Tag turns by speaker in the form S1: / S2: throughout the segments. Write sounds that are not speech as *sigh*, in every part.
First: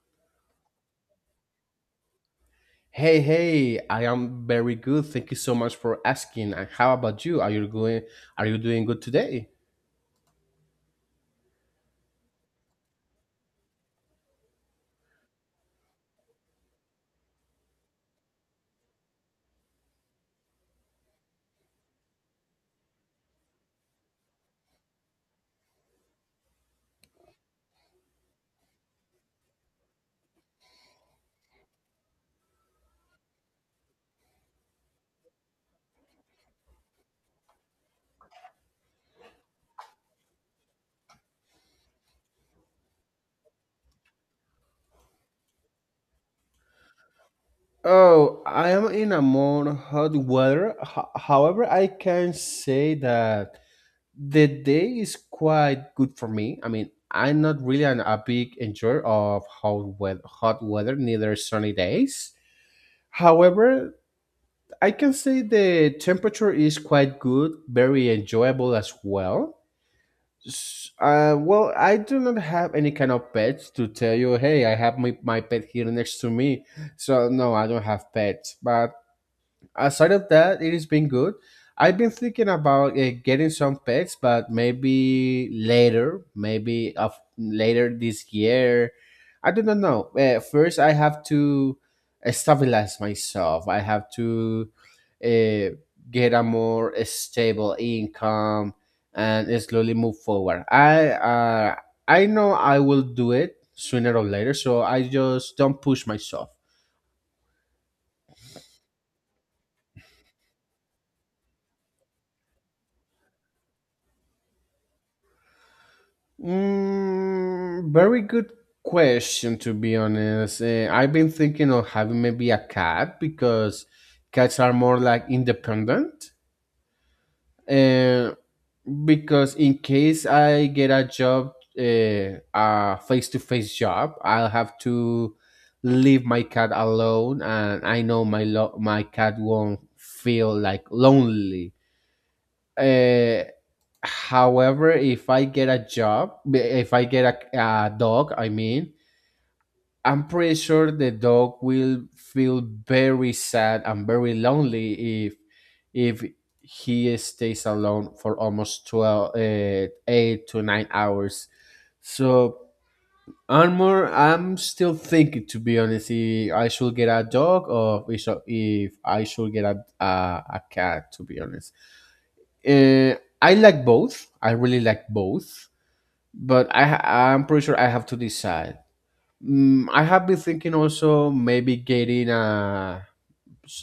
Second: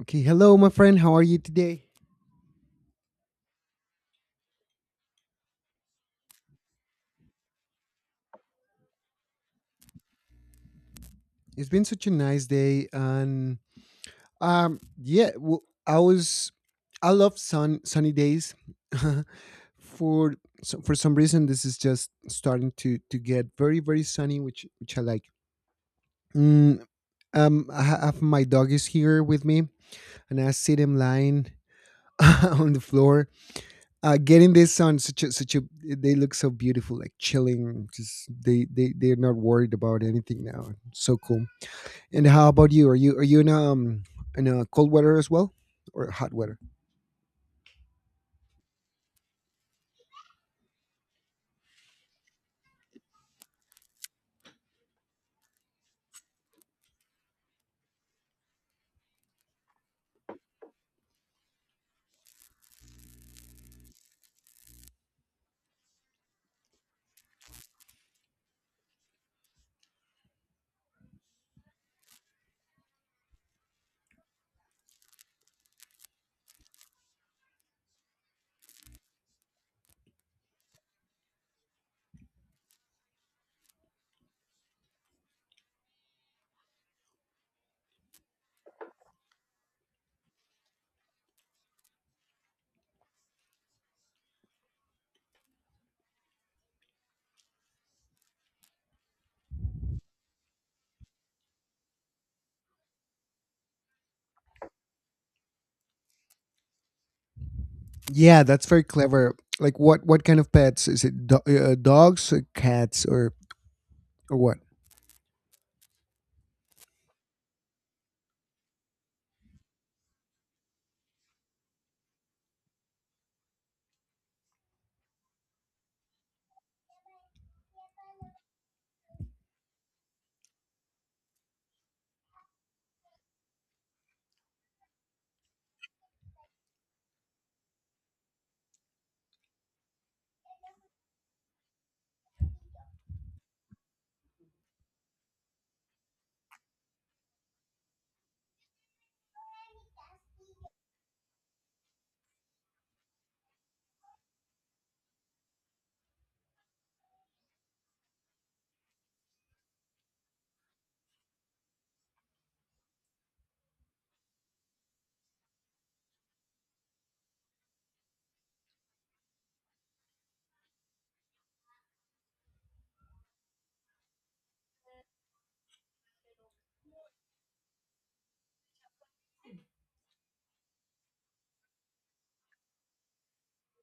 S1: Okay, hello, my friend. How are you today?
S2: Hey, hey, I am very good. Thank you so much for asking. And how about you? Are you doing good today?
S1: It's been such a nice day, and yeah, w I I was, I love sunny days. *laughs* for so for some reason, this is just starting to get very sunny, which I like. Mm, I have my dog is here with me, and I see them lying *laughs* on the floor, getting this sun. Such a such a They look so beautiful, like chilling. Just they're not worried about anything now. So cool. And how about you? Are you in a cold weather as well or hot weather?
S2: Oh, I am in a more hot weather. However, I can say that the day is quite good for me. I mean, I'm not really a big enjoyer of hot weather, neither sunny days. However, I can say the temperature is quite good, very enjoyable as well. I do not have any kind of pets to tell you, hey, I have my pet here next to me. So, no, I don't have pets. But aside of that, it has been good. I've been thinking about getting some pets, but maybe later, maybe of later this year. I do not know. First, I have to stabilize myself. I have to uh, get a more stable income and slowly move forward. I know I will do it sooner or later, so I just don't push myself.
S1: Yeah, that's very clever. Like what kind of pets is it? Dogs, or cats, or what?
S2: Mm, very good question, to be honest. I've been thinking of having maybe a cat because cats are more like independent. Eh, because in case I get a job, a face to face job, I'll have to leave my cat alone, and I know my cat won't feel like lonely. Uh, However, if I get a job, if I get a dog, I mean, I'm pretty sure the dog will feel very sad and very lonely if if he stays alone for almost 12, 8 to 9 hours. So I'm still thinking, to be honest, if I should get a dog or if I should get a cat, to be honest. Uh, I like both. I really like both, but I'm pretty sure I have to decide. Mm, I have been thinking also maybe getting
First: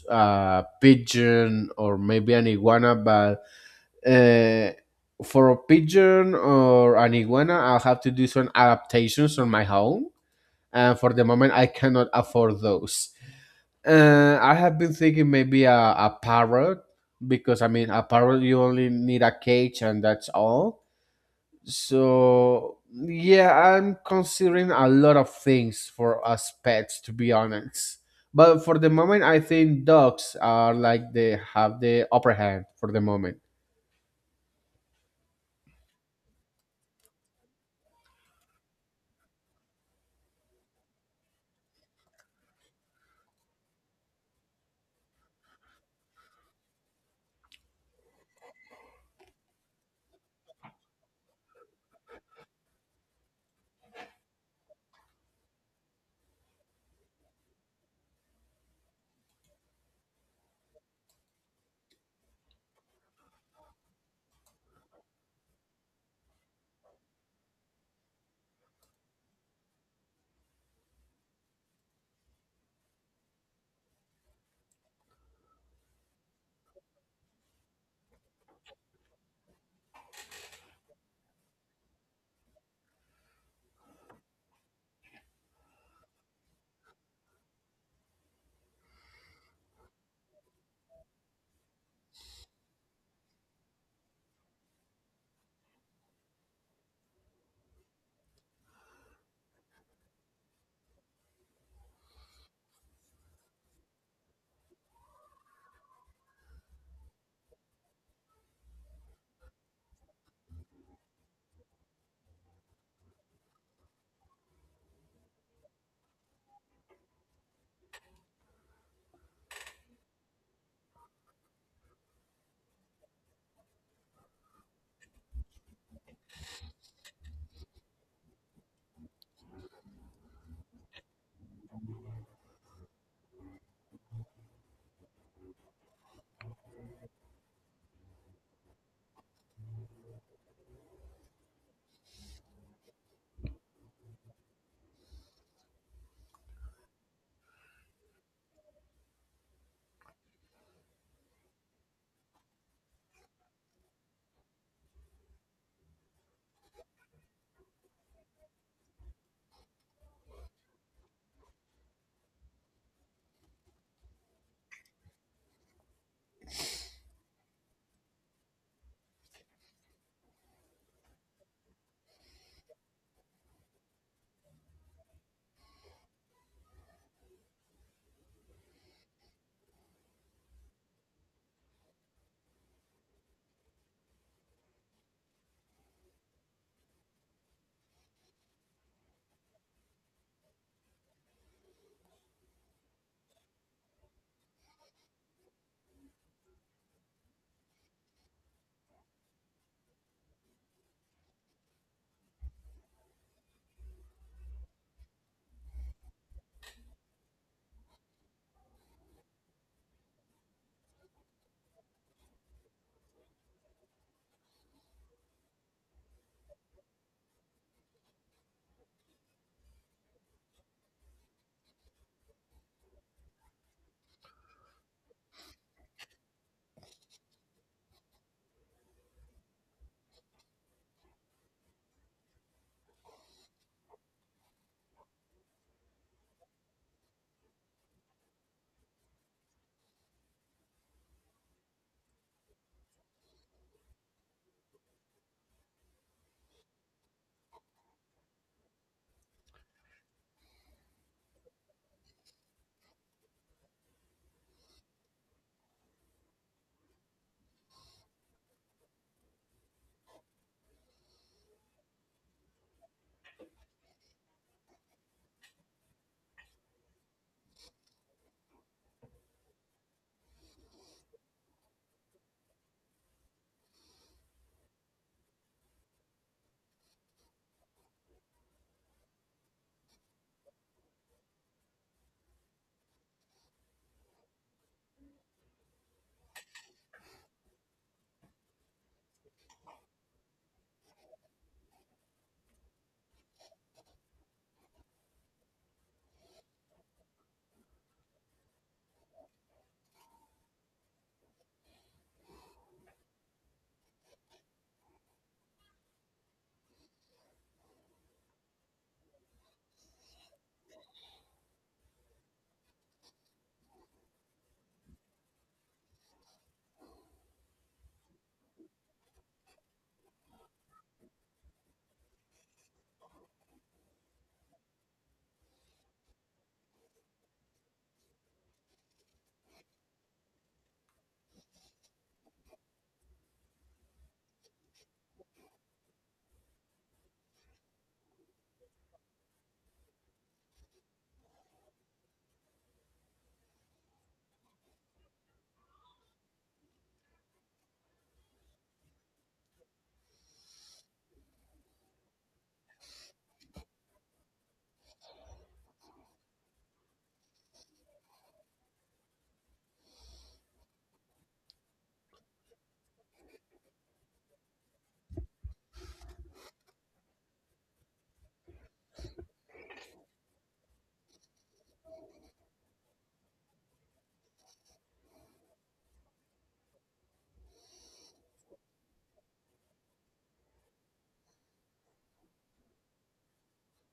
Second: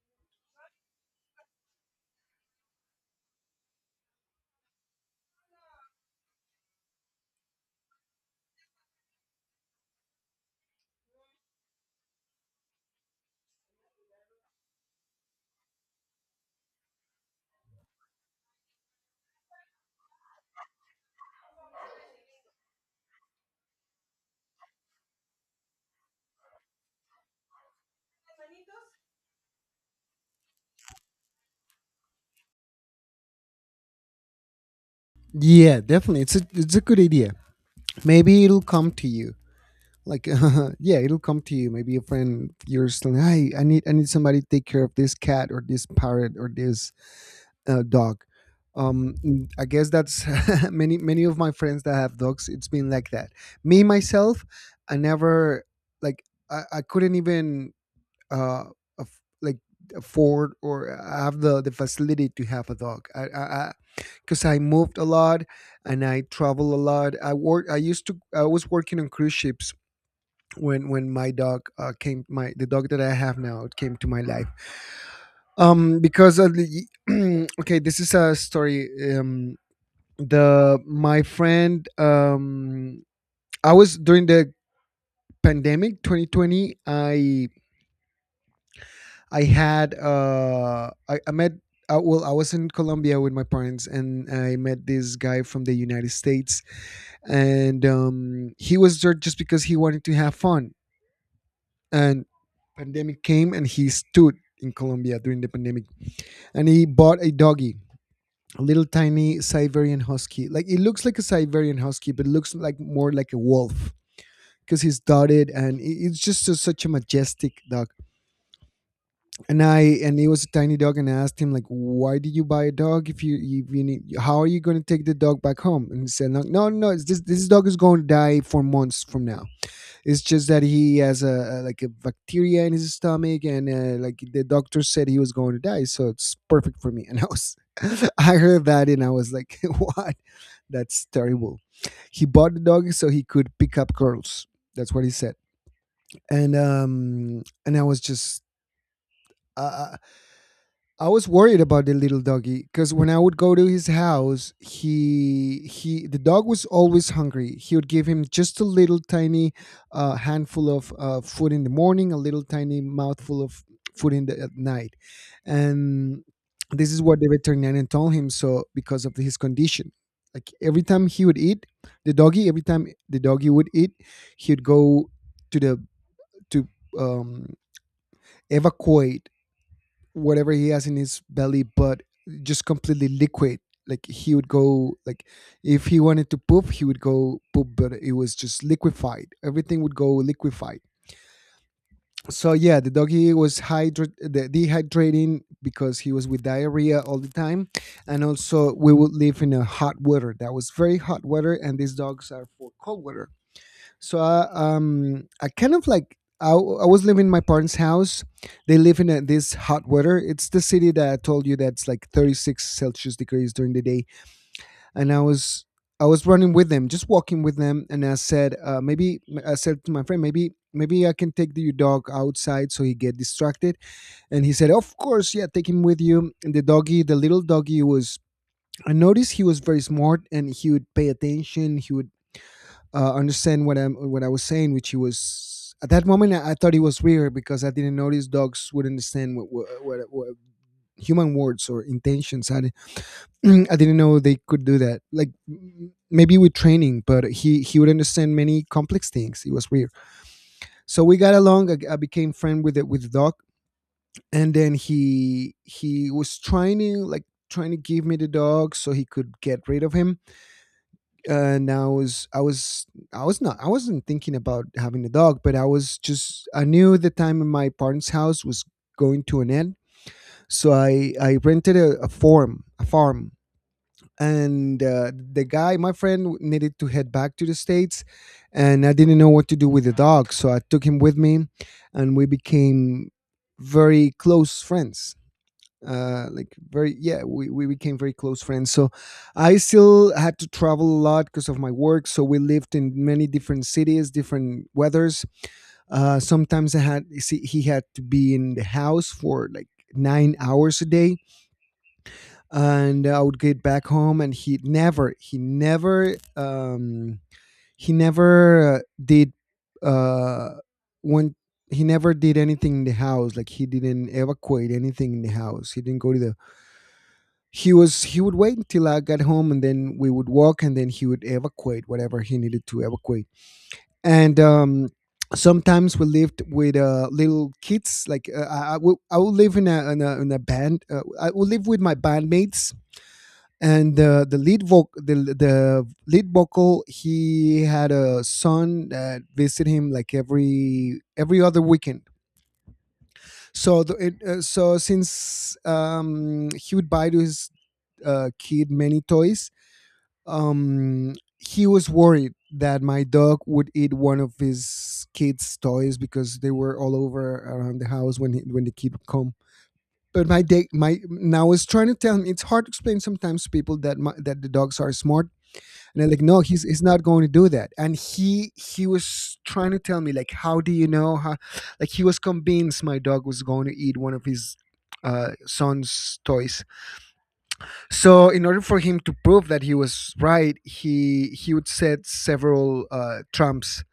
S2: a pigeon or maybe an iguana, but uh, for a pigeon or an iguana, I'll have to do some adaptations on my home, and for the moment, I cannot afford those. I have been thinking maybe a parrot because I mean a parrot you only need a cage and that's all. So yeah, I'm considering a lot of things for us pets, to be honest. But for the moment I think dogs are like they have the upper hand for the moment.
S1: Yeah, definitely. It's a good idea. Maybe it'll come to you. Like *laughs* yeah, it'll come to you. Maybe a friend of yours, like, hey, I need somebody to take care of this cat or this parrot or this dog. I guess that's *laughs* many of my friends that have dogs. It's been like that. Me myself, I never like I couldn't even uh like afford or have the facility to have a dog. I because 'cause I moved a lot and I travel a lot. I work. I used to. I was working on cruise ships when my dog came. My the dog that I have now came to my life because of *clears throat* okay, this is a story. Um the My friend, I was during the pandemic 2020. I met well, I was in Colombia with my parents, and I met this guy from the United States, and he was there just because he wanted to have fun, and pandemic came and he stood in Colombia during the pandemic, and he bought a doggy, a little tiny Siberian husky. Like, it looks like a Siberian husky, but it looks like more like a wolf because he's dotted and it's just a, such a majestic dog. And he was a tiny dog, and I asked him like, "Why did you buy a dog if you need? How are you going to take the dog back home?" And he said, "No, no, no. It's this dog is going to die for months from now. It's just that he has a like a bacteria in his stomach, and like the doctor said he was going to die, so it's perfect for me." And I was. *laughs* I heard that and I was like, *laughs* "What? That's terrible. He bought the dog so he could pick up girls." That's what he said. And I was just, uh, I was worried about the little doggy because when I would go to his house, he the dog was always hungry. He would give him just a little tiny handful of food in the morning, a little tiny mouthful of food in the at night, and this is what the veterinarian told him. So because of his condition, like every time he would eat, the doggy every time the doggy would eat, he'd go to the to um, evacuate whatever he has in his belly, but just completely liquid. Like he would go like if he wanted to poop, he would go poop, but it was just liquefied. Everything would go liquefied. So yeah, the doggy the dehydrating because he was with diarrhea all the time, and also we would live in a hot weather that was very hot weather, and these dogs are for cold weather. So I kind of like I was living in my parents' house. They live in this hot weather. It's the city that I told you that's like 36 Celsius degrees during the day, and I was running with them, just walking with them, and I said maybe I said to my friend maybe I can take your dog outside so he get distracted, and he said, of course, yeah, take him with you. And the doggy, the little doggy was. I noticed he was very smart and he would pay attention. He would understand what I was saying, which he was at that moment. I thought it was weird because I didn't notice dogs would understand what human words or intentions. *clears throat* I didn't know they could do that. Like maybe with training, but he would understand many complex things. It was weird. So we got along. I became friend with with the dog, and then he was trying to like trying to give me the dog so he could get rid of him, and I wasn't thinking about having a dog, but I was just I knew the time in my parents' house was going to an end, so I rented a farm, and the guy, my friend, needed to head back to the states, and I didn't know what to do with the dog, so I took him with me, and we became very close friends. Like very yeah We became very close friends, so I still had to travel a lot because of my work, so we lived in many different cities, different weathers. Sometimes he had to be in the house for like 9 hours a day, and I would get back home, and he never did uh when he never did anything in the house. Like he didn't evacuate anything in the house, he didn't go to the he would wait until I got home, and then we would walk, and then he would evacuate whatever he needed to evacuate. And sometimes we lived with little kids. Like I would live in in a band. I would live with my bandmates, and the lead voc the lead vocal, he had a son that visited him like every other weekend. So so since he would buy to his kid many toys. He was worried that my dog would eat one of his kid's toys because they were all over around the house when the kid would come, but my day my now is trying to tell him it's hard to explain sometimes to people that that the dogs are smart. And I'm like, no, he's not going to do that. And he was trying to tell me, like, how do you know? How Like, he was convinced my dog was going to eat one of his son's toys. So, in order for him to prove that he was right, he would set several trumps,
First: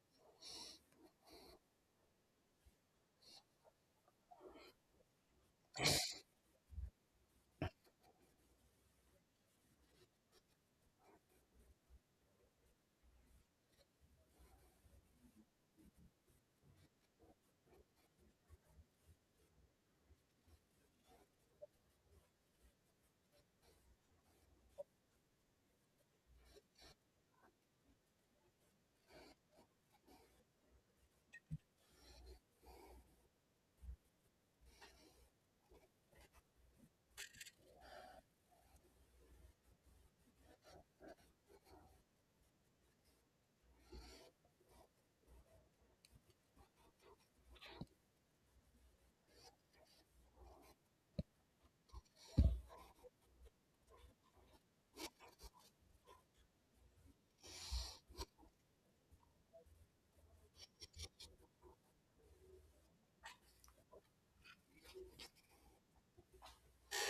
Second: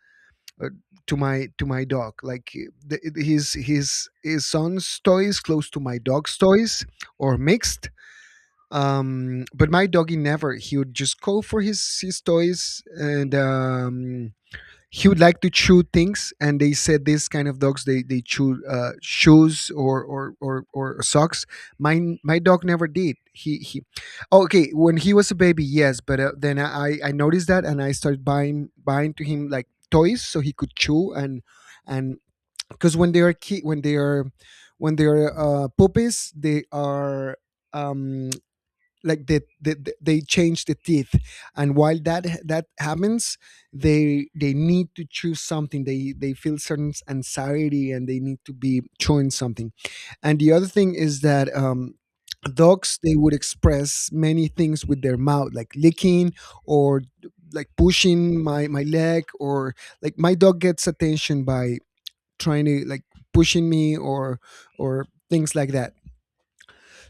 S1: uh, to my dog. Like his son's toys close to my dog's toys, or mixed. But my doggy never. He would just go for his toys. And he would like to chew things, and they said this kind of dogs, they chew shoes, or, or socks. Mine My dog never did. Okay, when he was a baby, yes, but then I noticed that and I started buying to him like toys so he could chew. And because when they are when they are puppies, they are um like they change the teeth, and while that happens, they need to choose something. They feel certain anxiety and they need to be chewing something. And the other thing is that dogs, they would express many things with their mouth, like licking, or like pushing my leg, or like my dog gets attention by trying to like pushing me, or things like that.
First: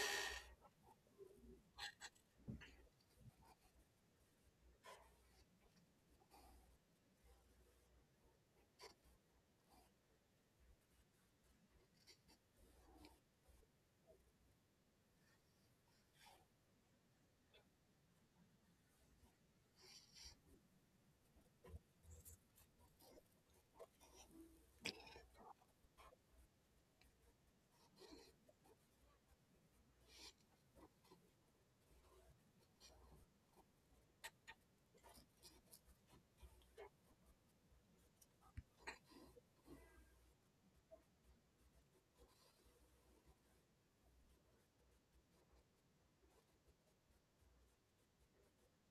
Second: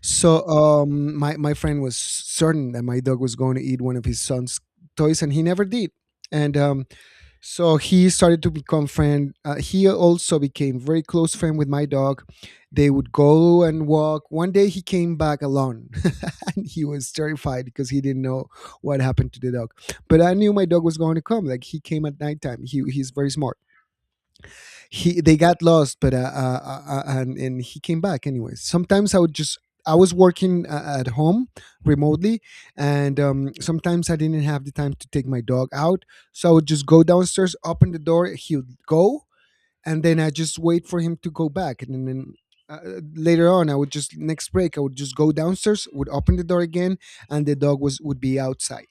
S1: So my friend was certain that my dog was going to eat one of his son's toys, and he never did. And so he started to become friend. He also became very close friend with my dog. They would go and walk. One day he came back alone, *laughs* and he was terrified because he didn't know what happened to the dog. But I knew my dog was going to come. Like, he came at nighttime. He he's very smart. He They got lost, but and he came back anyways. Sometimes I would just I was working at home remotely, and sometimes I didn't have the time to take my dog out, so I would just go downstairs, open the door, he would go, and then I just wait for him to go back, and then later on, I would just next break. I would just go downstairs, would open the door again, and the dog was would be outside.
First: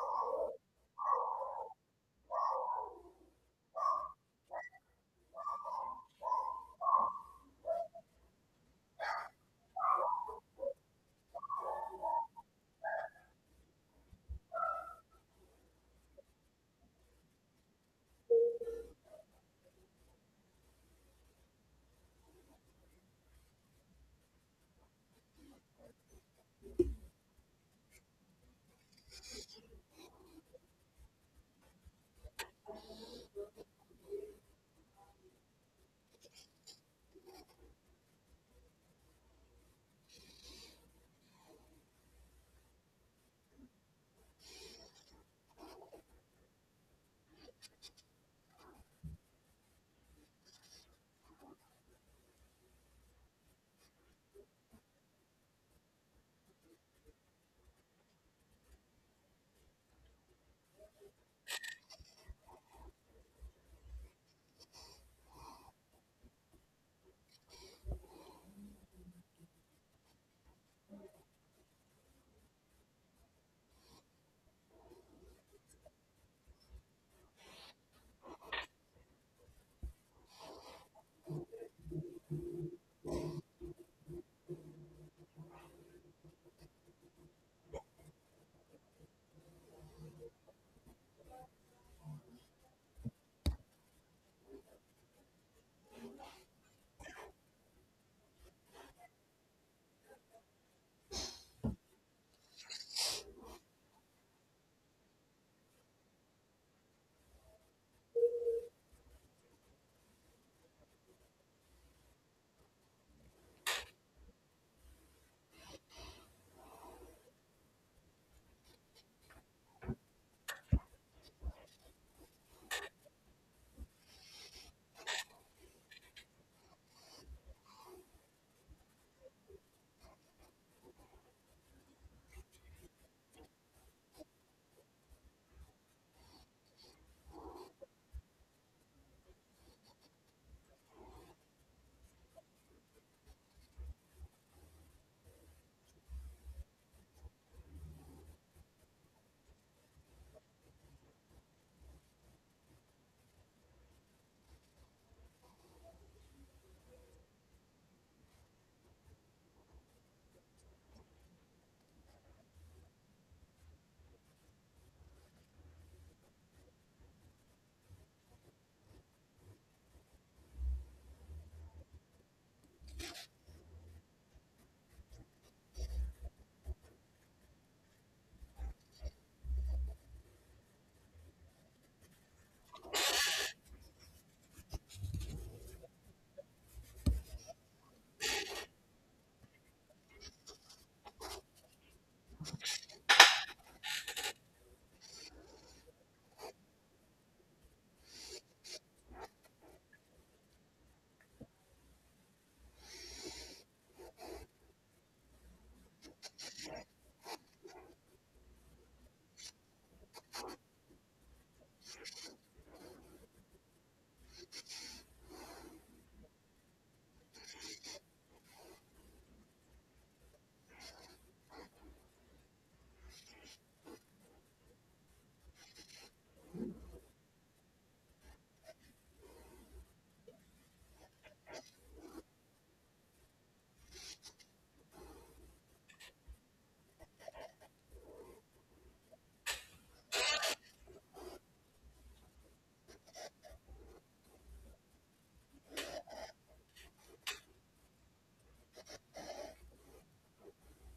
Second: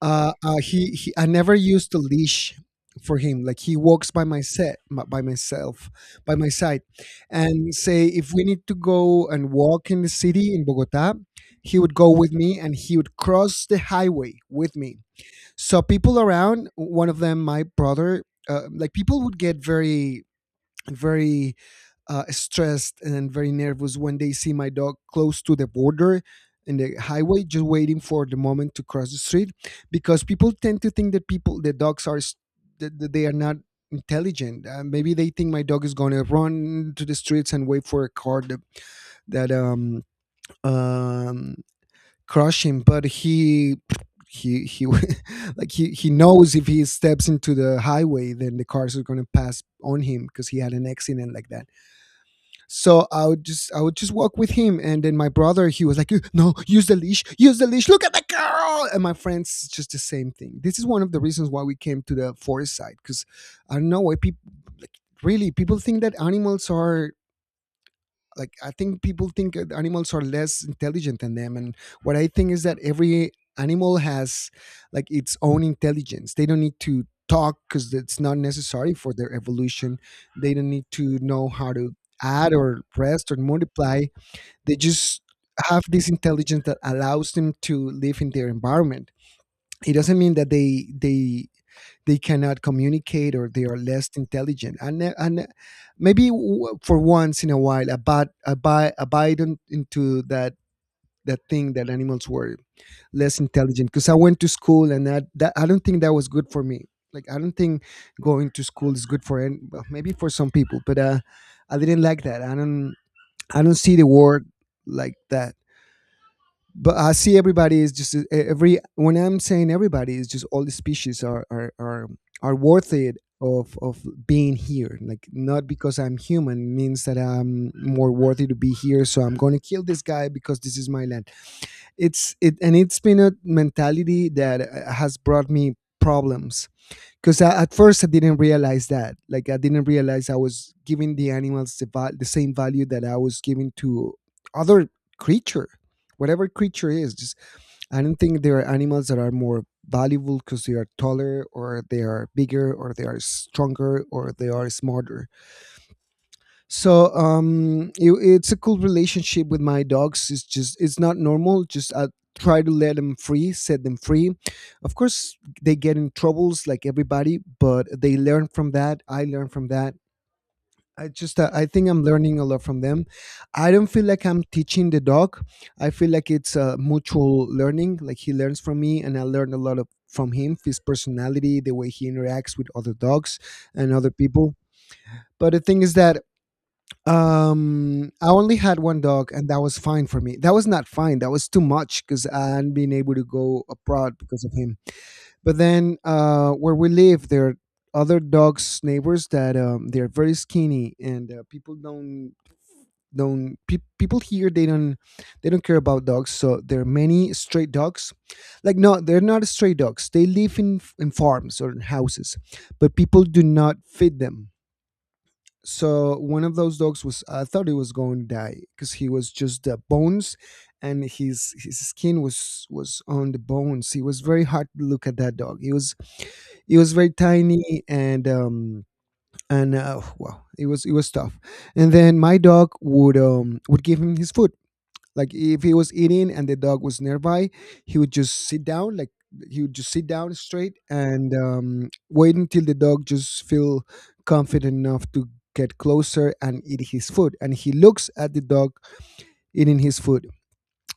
S1: I never used a leash for him. Like he walks by myself, by my side, and say if we need to go and walk in the city in Bogota, he would go with me and he would cross the highway with me. So people around, one of them, my brother, like people would get very stressed and very nervous when they see my dog close to the border in the highway, just waiting for the moment to cross the street, because people tend to think that people the dogs are that they are not intelligent. Maybe they think my dog is going to run to the streets and wait for a car that, that um crush him, but he *laughs* like he knows if he steps into the highway then the cars are going to pass on him, because he had an accident like that. So I would just walk with him, and then my brother he was like, "No, use the leash, use the leash. Look at the girl." And my friends just the same thing. This is one of the reasons why we came to the forest side, because I don't know why people, like, really people think that animals are, like, I think people think that animals are less intelligent than them. And what I think is that every animal has, like, its own intelligence. They don't need to talk because it's not necessary for their evolution. They don't need to know how to add or rest or multiply. They just have this intelligence that allows them to live in their environment. It doesn't mean that they cannot communicate or they are less intelligent. And Maybe for once in a while abide abide abide into that that thing that animals were less intelligent, because I went to school, and that, that I don't think that was good for me. Like I don't think going to school is good for any, well, maybe for some people. But I didn't like that. I don't see the world like that. But I see everybody is just, every, when I'm saying everybody is just all the species are, are worth it of being here. Like, not because I'm human means that I'm more worthy to be here. So I'm going to kill this guy because this is my land. It's it and It's been a mentality that has brought me problems, because at first I didn't realize that. Like I didn't realize I was giving the animals the same value that I was giving to other creature, whatever creature is. Just, I don't think there are animals that are more valuable because they are taller or they are bigger or they are stronger or they are smarter. So it's a cool relationship with my dogs. It's just, it's not normal. Just I try to let them free, set them free. Of course they get in troubles like everybody, but they learn from that, I learn from that. I think I'm learning a lot from them. I don't feel like I'm teaching the dog. I feel like it's a mutual learning, like he learns from me and I learn a lot of from him, his personality, the way he interacts with other dogs and other people. But the thing is that, I only had one dog, and that was fine for me. That was not fine. That was too much because I hadn't been able to go abroad because of him. But then, where we live, there are other dogs, neighbors, that they're very skinny, and people don't people here they don't care about dogs. So there are many stray dogs. Like, no, they're not stray dogs. They live in farms or in houses, but people do not feed them. So one of those dogs was, I thought he was going to die because he was just the bones, and his skin was on the bones. It was very hard to look at that dog. He was, he was very tiny, and wow, it was tough. And then my dog would give him his food. Like if he was eating and the dog was nearby, he would just sit down, like, he would just sit down straight and, wait until the dog just feel confident enough to get closer and eat his food. And he looks at the dog eating his food.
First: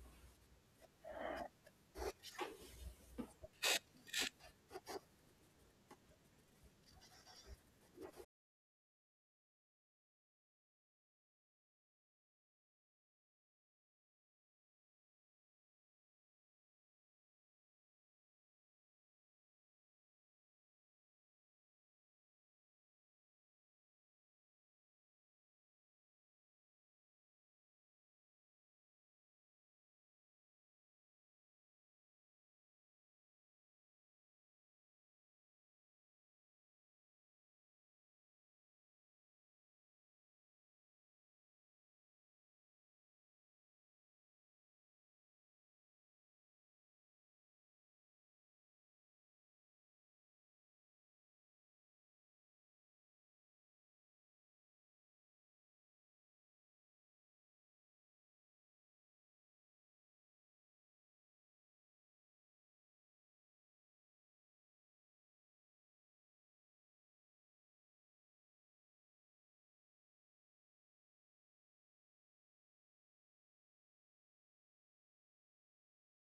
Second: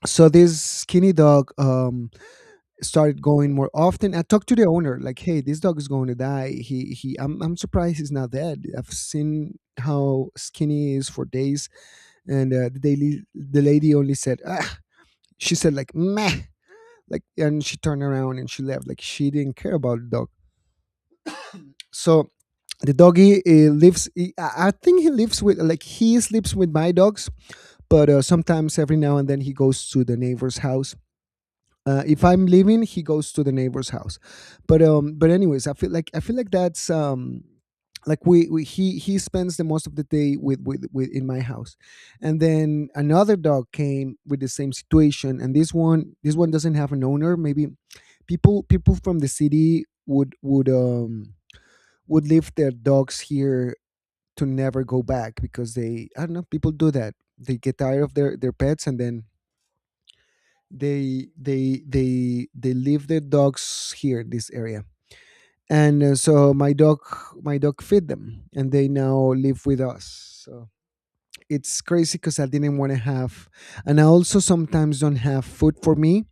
S1: So this skinny dog, started going more often. I talked to the owner, like, "Hey, this dog is going to die. He he. I'm surprised he's not dead. I've seen how skinny he is for days." And the lady only said, *laughs* she said like, meh, like, and she turned around and she left. Like she didn't care about the dog. So the doggy lives. He, I think he lives with, like he sleeps with my dogs, but sometimes every now and then he goes to the neighbor's house. If I'm leaving, he goes to the neighbor's house. But anyways, I feel like that's like we he spends the most of the day with, with in my house. And then another dog came with the same situation, and this one doesn't have an owner. Maybe people from the city would leave their dogs here to never go back, because they, I don't know, people do that. They get tired of their pets, and then they leave their dogs here, this area. And so my dog fed them, and they now live with us. So it's crazy because I didn't want to have, and I also sometimes don't have food for me.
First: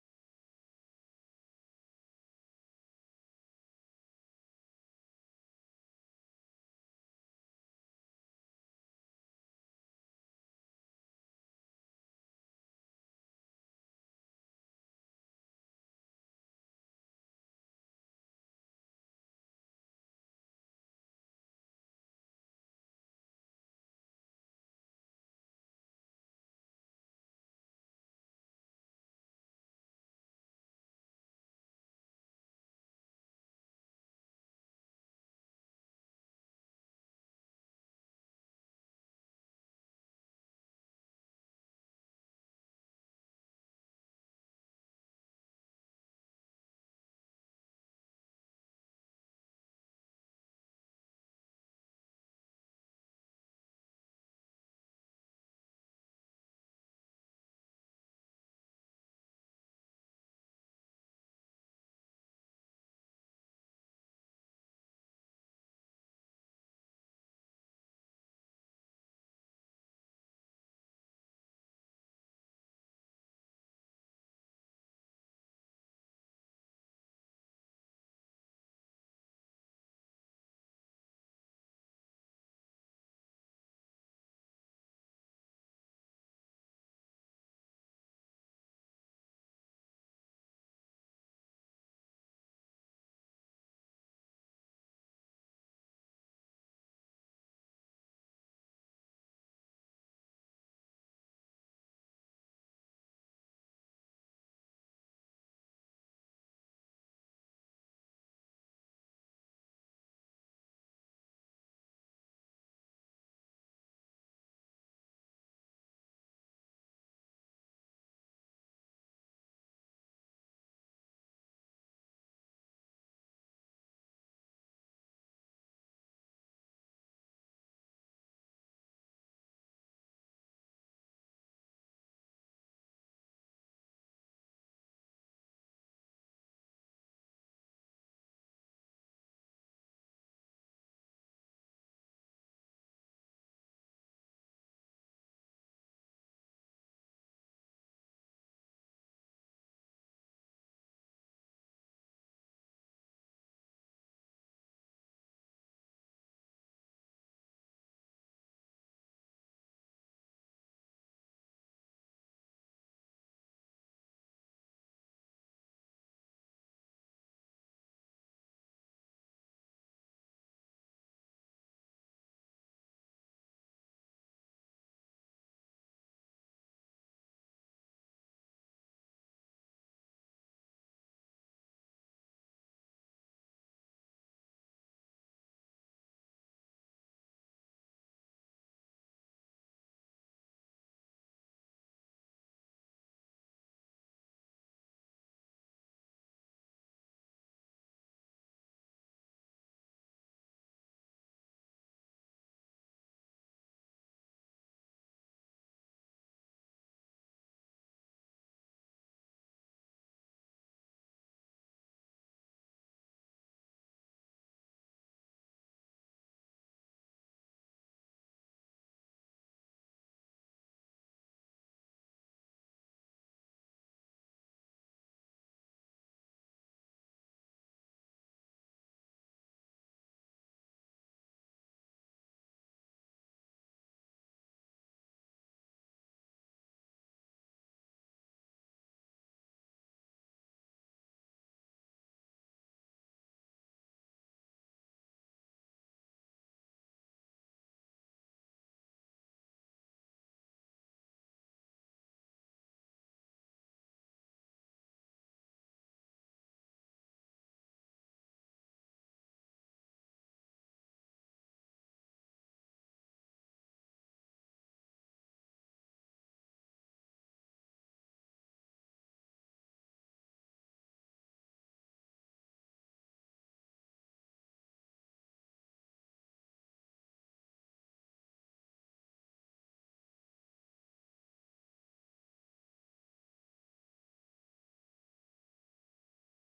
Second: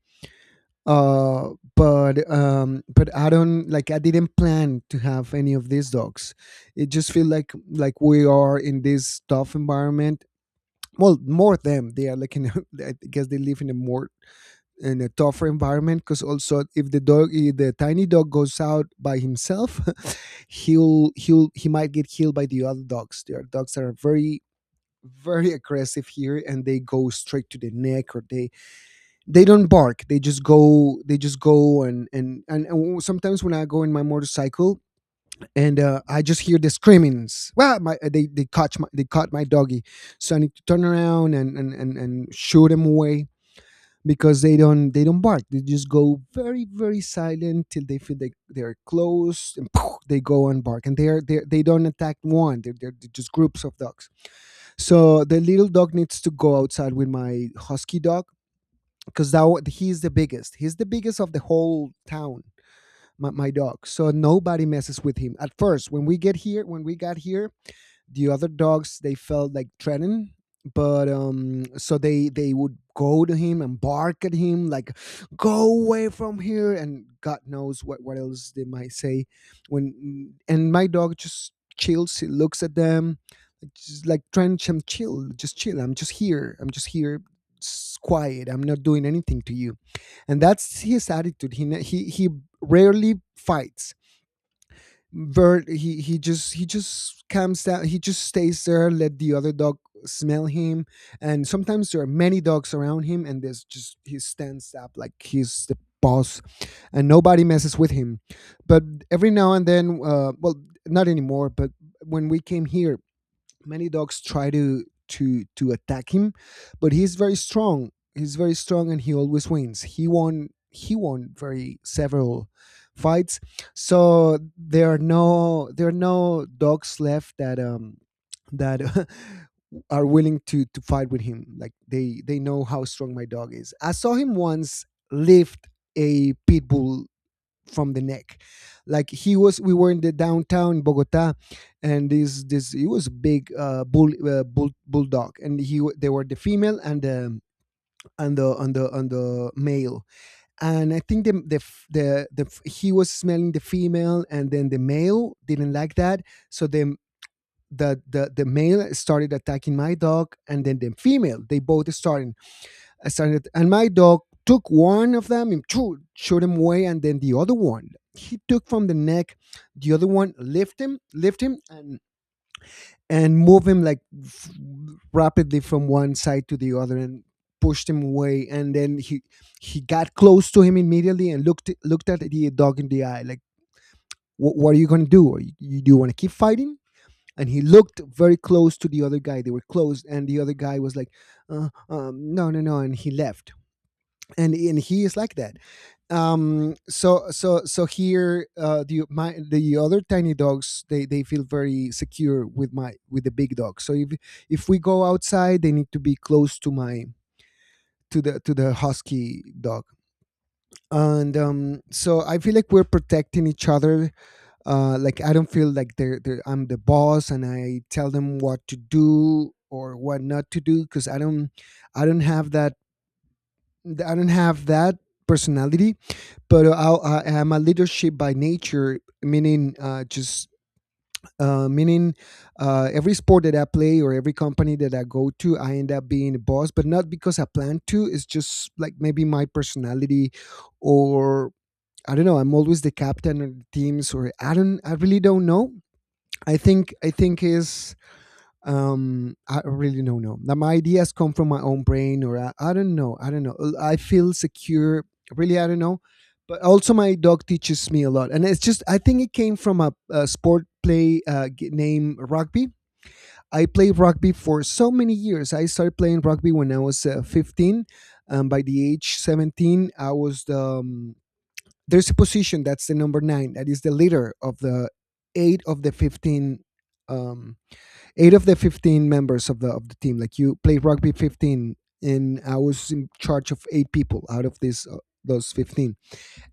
S1: Uh but um but I don't, like, I didn't plan to have any of these dogs. It just feel like we are in this tough environment. Well, more them, they are like in *laughs* I guess they live in a more, in a tougher environment, because also if the dog, if the tiny dog goes out by himself, *laughs* he'll he might get killed by the other dogs. There dogs are very aggressive here, and they go straight to the neck, or they don't bark, they just go, and sometimes when I go in my motorcycle and, I just hear the screamings. Well, my they they caught my doggy, so I need to turn around and shoot him away, because they don't bark. They just go very very silent till they feel like they're close, and poof, they go and bark. And they are, they don't attack one. They're just groups of dogs. So the little dog needs to go outside with my husky dog, because he's the biggest. He's the biggest of the whole town. My dog. So nobody messes with him. At first, when we got here, the other dogs they felt like threatened, but so they would go to him and bark at him, like, "Go away from here!" And God knows what else they might say. When and my dog just chills, he looks at them, like, just like trying to chill, just chill. I'm just here. I'm just here. It's quiet. I'm not doing anything to you, and that's his attitude. He rarely fights. Bert, he just comes down, he just stays there, let the other dog smell him. And sometimes there are many dogs around him, and there's just, he stands up like he's the boss, and nobody messes with him. But every now and then, well, not anymore, but when we came here, many dogs try to attack him, but he's very strong. He's very strong, and he always wins. He won. He won very several fights. So there are no dogs left that that *laughs* are willing to fight with him. Like they know how strong my dog is. I saw him once lift a pit bull from the neck. Like he was, we were in the downtown Bogota, and this he was a big bull, bull bulldog, and they were the female and the and the male, and I think he was smelling the female, and then the male didn't like that, so the the male started attacking my dog, and then the female they both started and my dog took one of them and choo, shot him away, and then the other one he took from the neck, the other one lift him, and move him like f- rapidly from one side to the other, and pushed him away. And then he got close to him immediately and looked at the dog in the eye, like, "What are you gonna do? Are do you want to keep fighting?" And he looked very close to the other guy. They were close, and the other guy was like, "No, no, no," and he left and he is like that. So here, the other tiny dogs, they feel very secure with my with the big dog. So if we go outside, they need to be close to my to the husky dog. And so I feel like we're protecting each other. Like, I don't feel like they're I'm the boss and I tell them what to do or what not to do, because I don't have that. I don't have that personality. But I am a leadership by nature, meaning just meaning, every sport that I play or every company that I go to, I end up being a boss, but not because I plan to. It's just like maybe my personality, or I don't know. I'm always the captain of the teams, or I don't. I really don't know. I think is, I really don't know now. My ideas come from my own brain, or I don't know. I don't know. I feel secure, really. I don't know. But also my dog teaches me a lot, and it's just I think it came from a sport play, named rugby. I played rugby for so many years. I started playing rugby when I was 15. By the age 17, I was the, there's a position that's the number nine that is the leader of the eight of the 15, um, eight of the 15 members of the team. Like, you played rugby 15, and I was in charge of eight people out of this those 15.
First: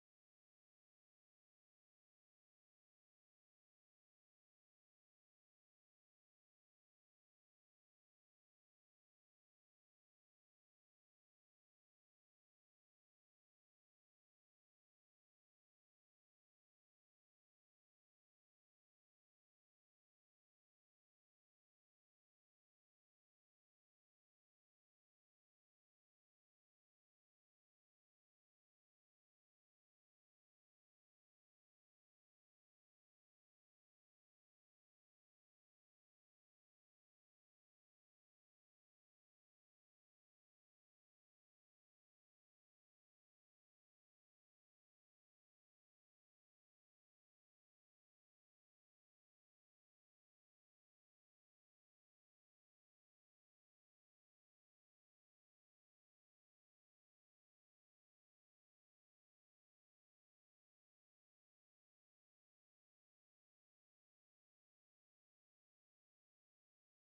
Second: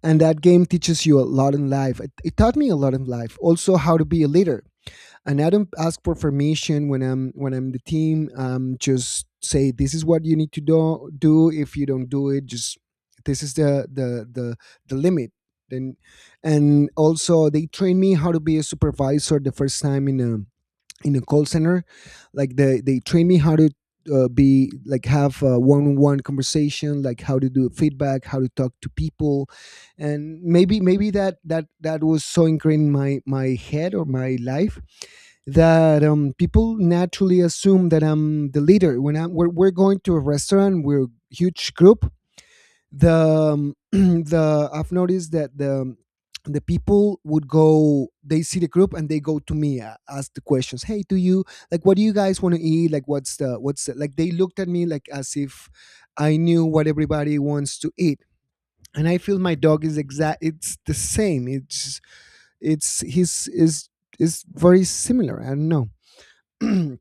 S1: And that game teaches you a lot in life. It taught me a lot in life, also how to be a leader. And I don't ask for permission when I'm the team. Just say this is what you need to do. If you don't do it, just this is the limit. Then, and also they trained me how to be a supervisor the first time in a call center. Like, they trained me how to be like have a one-on-one conversation, like how to do feedback, how to talk to people. And maybe that was so ingrained in my head or my life that, people naturally assume that I'm the leader. When I'm we're going to a restaurant, we're a huge group, the *clears throat* the I've noticed that the people would go, they see the group, and they go to me, ask the questions, hey, do you like, what do you guys want to eat, like what's like they looked at me like as if I knew what everybody wants to eat. And I feel my dog is exact it's the same. It's his is very similar. I don't know. *clears throat*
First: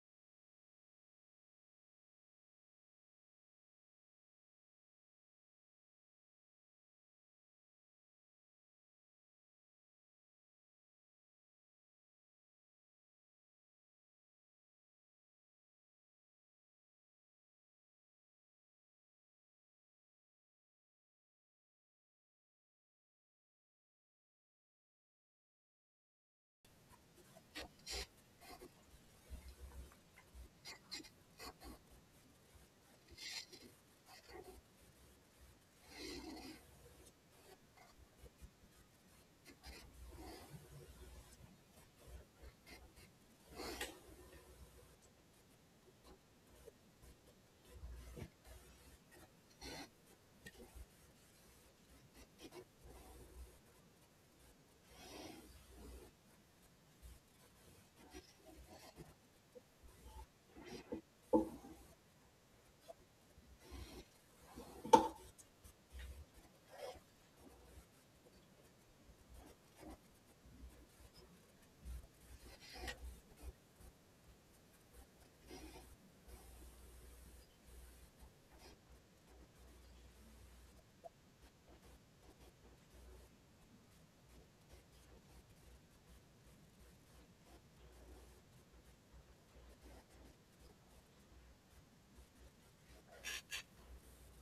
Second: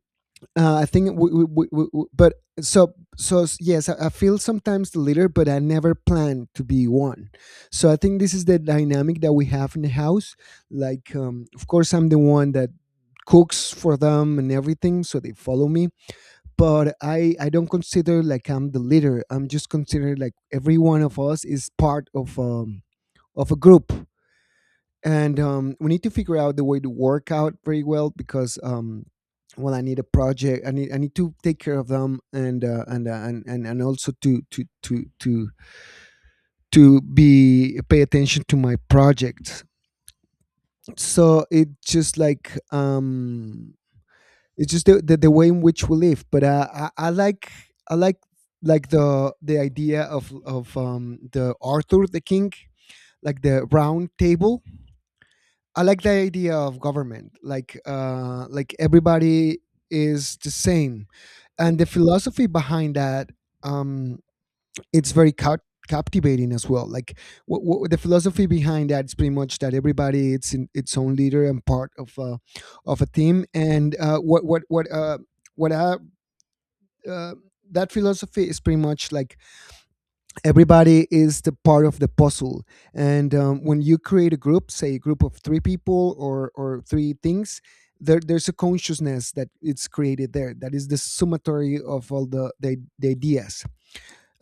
S1: I think, but so so yes, I feel sometimes the leader, but I never plan to be one. So I think this is the dynamic that we have in the house. Like, of course, I'm the one that cooks for them and everything, so they follow me. But I don't consider like I'm the leader. I'm just considered like every one of us is part of a group. And we need to figure out the way to work out very well, because well, I need a project, I need to take care of them, and and also to be pay attention to my project. So it just like, it's just the way in which we live. But I like, i like like the idea of the arthur the king, like the round table. I like the idea of government, like, like everybody is the same, and the philosophy behind that, um, it's very captivating as well. Like, what the philosophy behind that is pretty much that everybody it's in its own leader and part of of a team, and, what I, uh, that philosophy is pretty much like everybody is the part of the puzzle. And when you create a group, say a group of three people or three things, there's a consciousness that it's created there that is the summatory of all the ideas.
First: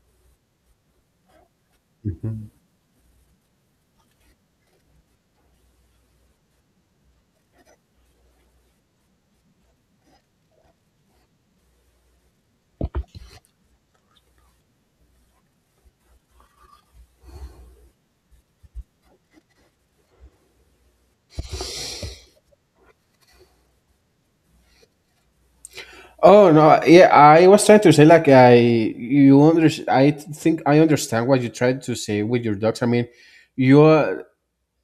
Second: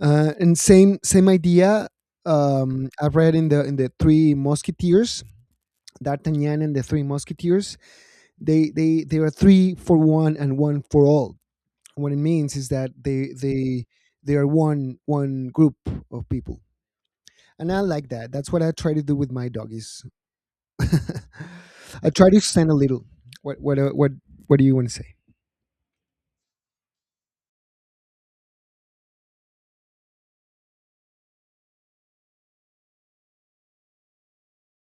S1: And same idea.
S2: Mhm.
S1: I read in the three musketeers, d'artagnan and the three musketeers, they are three for one and one for all. What it means is that they they are one group of people. And I like that. That's what I try to do with my doggies. *laughs* I try to extend a little. What what uh, what what do you want to say?
S2: Oh no, yeah, I was trying to say like I think I understand what you tried to say with your dogs. I mean, you are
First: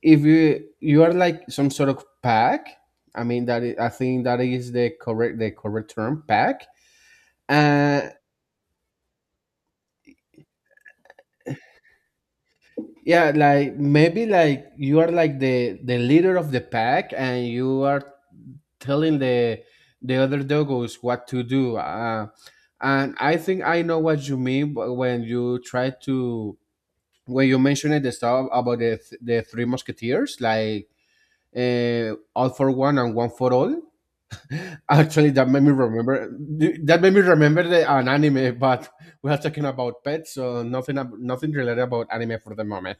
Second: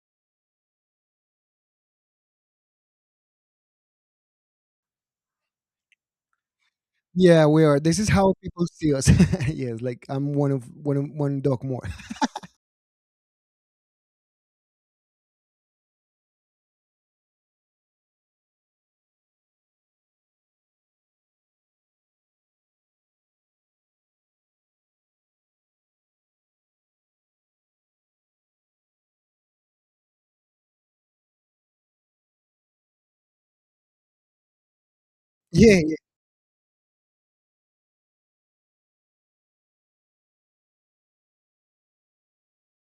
S2: if you are like some sort of pack. I mean that is, I think that is the correct term pack.
S1: Yeah, we are. This
S2: Uh,
S1: is how people see us. *laughs* Yes, like I'm one dog more.
S2: Yeah, like maybe like you are like the leader of the pack, and you are telling the other doggos what to do. And I think I know what you mean when you try to when you mentioned the stuff about the three musketeers, like all for one and one for all. Actually, that
S1: *laughs*
S2: made me
S1: Yeah, yeah,
S2: remember an anime, but *laughs* we are talking about pets, so nothing related about anime for the moment.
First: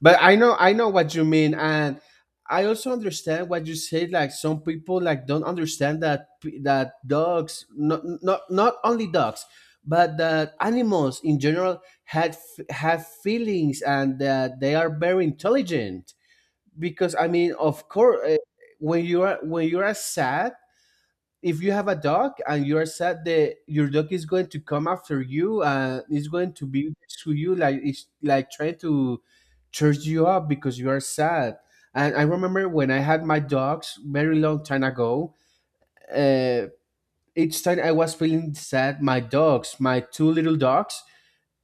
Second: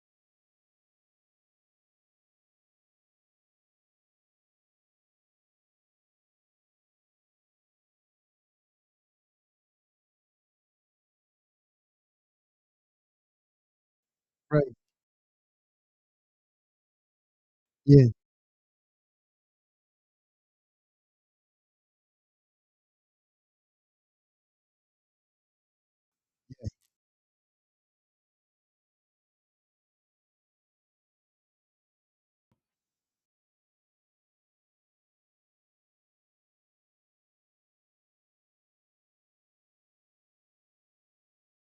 S2: But I know what you mean, and I also understand what you say. Like some people like don't understand that dogs, not only dogs, but that animals in general have feelings and that they
S1: right.
S2: are very intelligent. Because I mean, of
S1: Yeah,
S2: course, when you are sad, if you have a dog and you are sad that your dog is going to come after you and is going to be next to you like it's like trying to church you up because you are sad. And I remember when I had my dogs very long time ago. uh, each time I was feeling sad my dogs, my two little dogs,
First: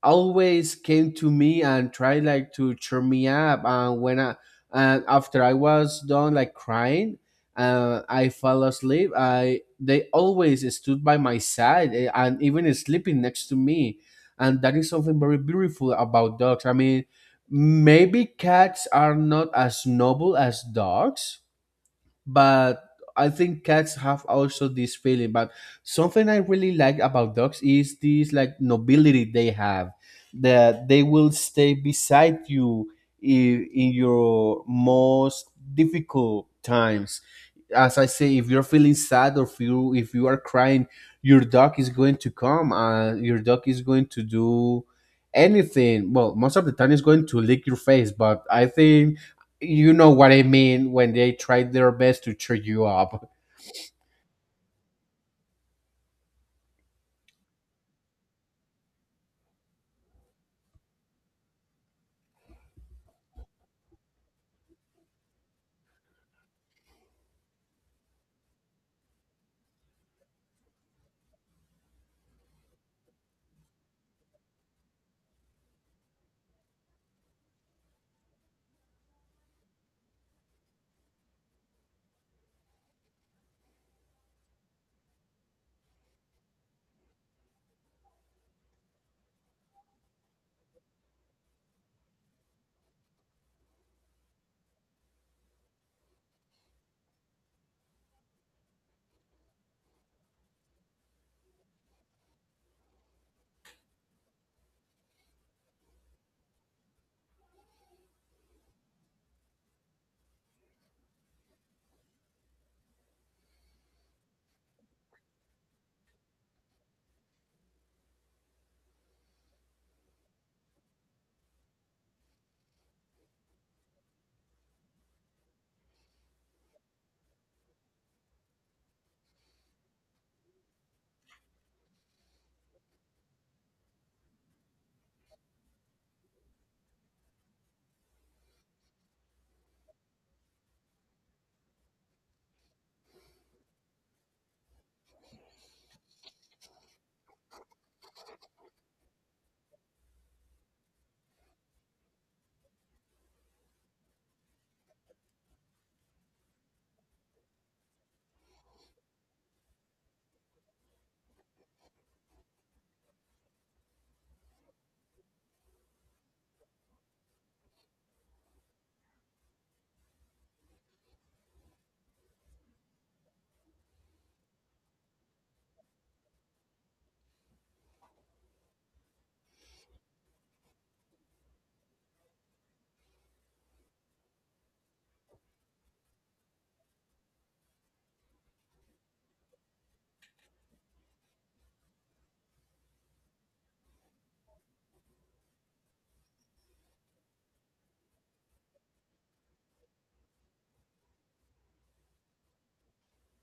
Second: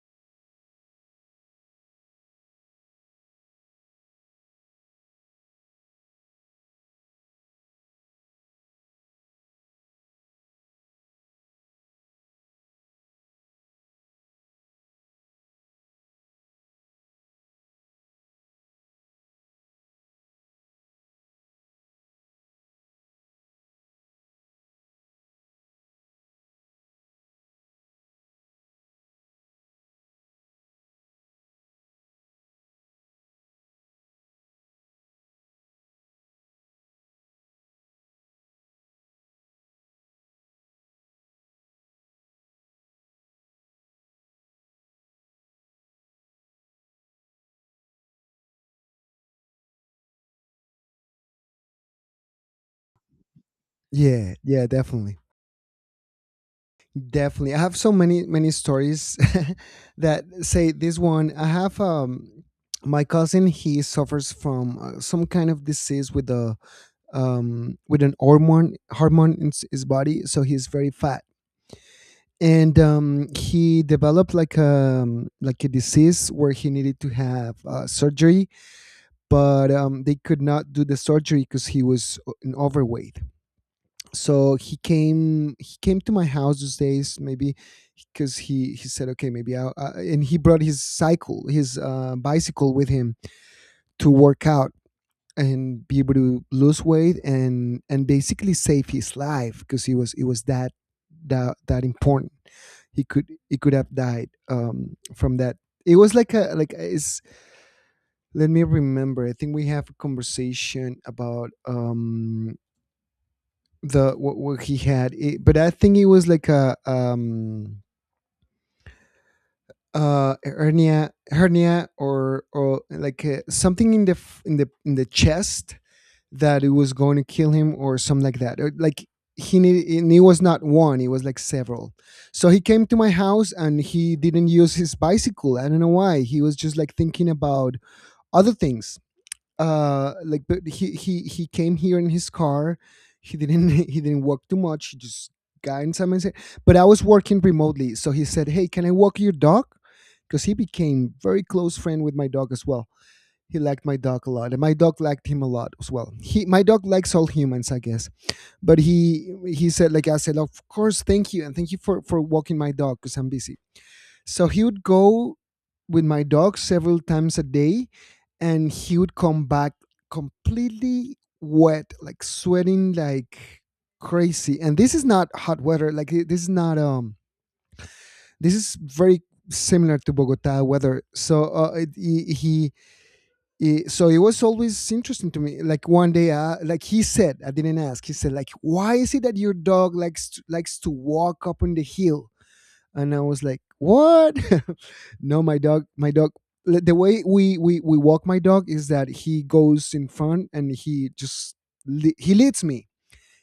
S2: always came to me and tried like to cheer me up. And after I was done like crying, I fell asleep. I They always stood by my side, and even sleeping next to me. And that is something very beautiful about dogs. I mean maybe cats are not as noble as dogs, but I think cats have also this feeling. But something I really like about dogs is this like nobility they have, that they will stay beside you in your most difficult times. As I say, if you're feeling sad or if you are crying, your dog is going to come. Your dog is going to do anything. Well, most of the time, it's going to lick your face. But I think you know what I mean when they try their best to cheer you up.
S1: yeah, yeah, definitely. Definitely. I have so many, many stories. *laughs* That say this one. I have, my cousin, he suffers from, some kind of disease with a, with an hormone in his body, so he's very fat. And, he developed like a disease where he needed to have surgery, but they could not do the surgery because he was in overweight. So he came to my house those days. Maybe because he said, okay, maybe I'll, and he brought his cycle, his, bicycle with him to work out and be able to lose weight and basically save his life, because he was it was that that important. He could have died, from that. It was like a it's, let me remember. I think we have a conversation about, the what he had it, but I think it was like a, hernia, or like, something in in the chest, that it was going to kill him or something like that. Or, like, he need, and it was not one, it was like several. So he came to my house and he didn't use his bicycle. I don't know why. He was just like thinking about other things. Like but He came here in his car. He didn't *laughs* He didn't walk too much, he just got inside and said, but I was working remotely, so he said, hey, can I walk your dog? Because he became very close friend with my dog as well. He liked my dog a lot and my dog liked him a lot as well. He My dog likes all humans, I guess. But he said, like, I said, of course, thank you, and thank you for walking my dog, because I'm busy. So he would go with my dog several times a day, and he would come back completely wet, like sweating like crazy. And this is not hot weather. Like, this is not This is very similar to Bogota weather. So, it, he- so it was always interesting to me. Like one day, like he said, I didn't ask. He said, like, why is it that your dog likes to, likes to walk up on the hill? And I was like, "What? *laughs* No, my dog, my dog. The way we walk my dog is that he goes in front and he just he leads me.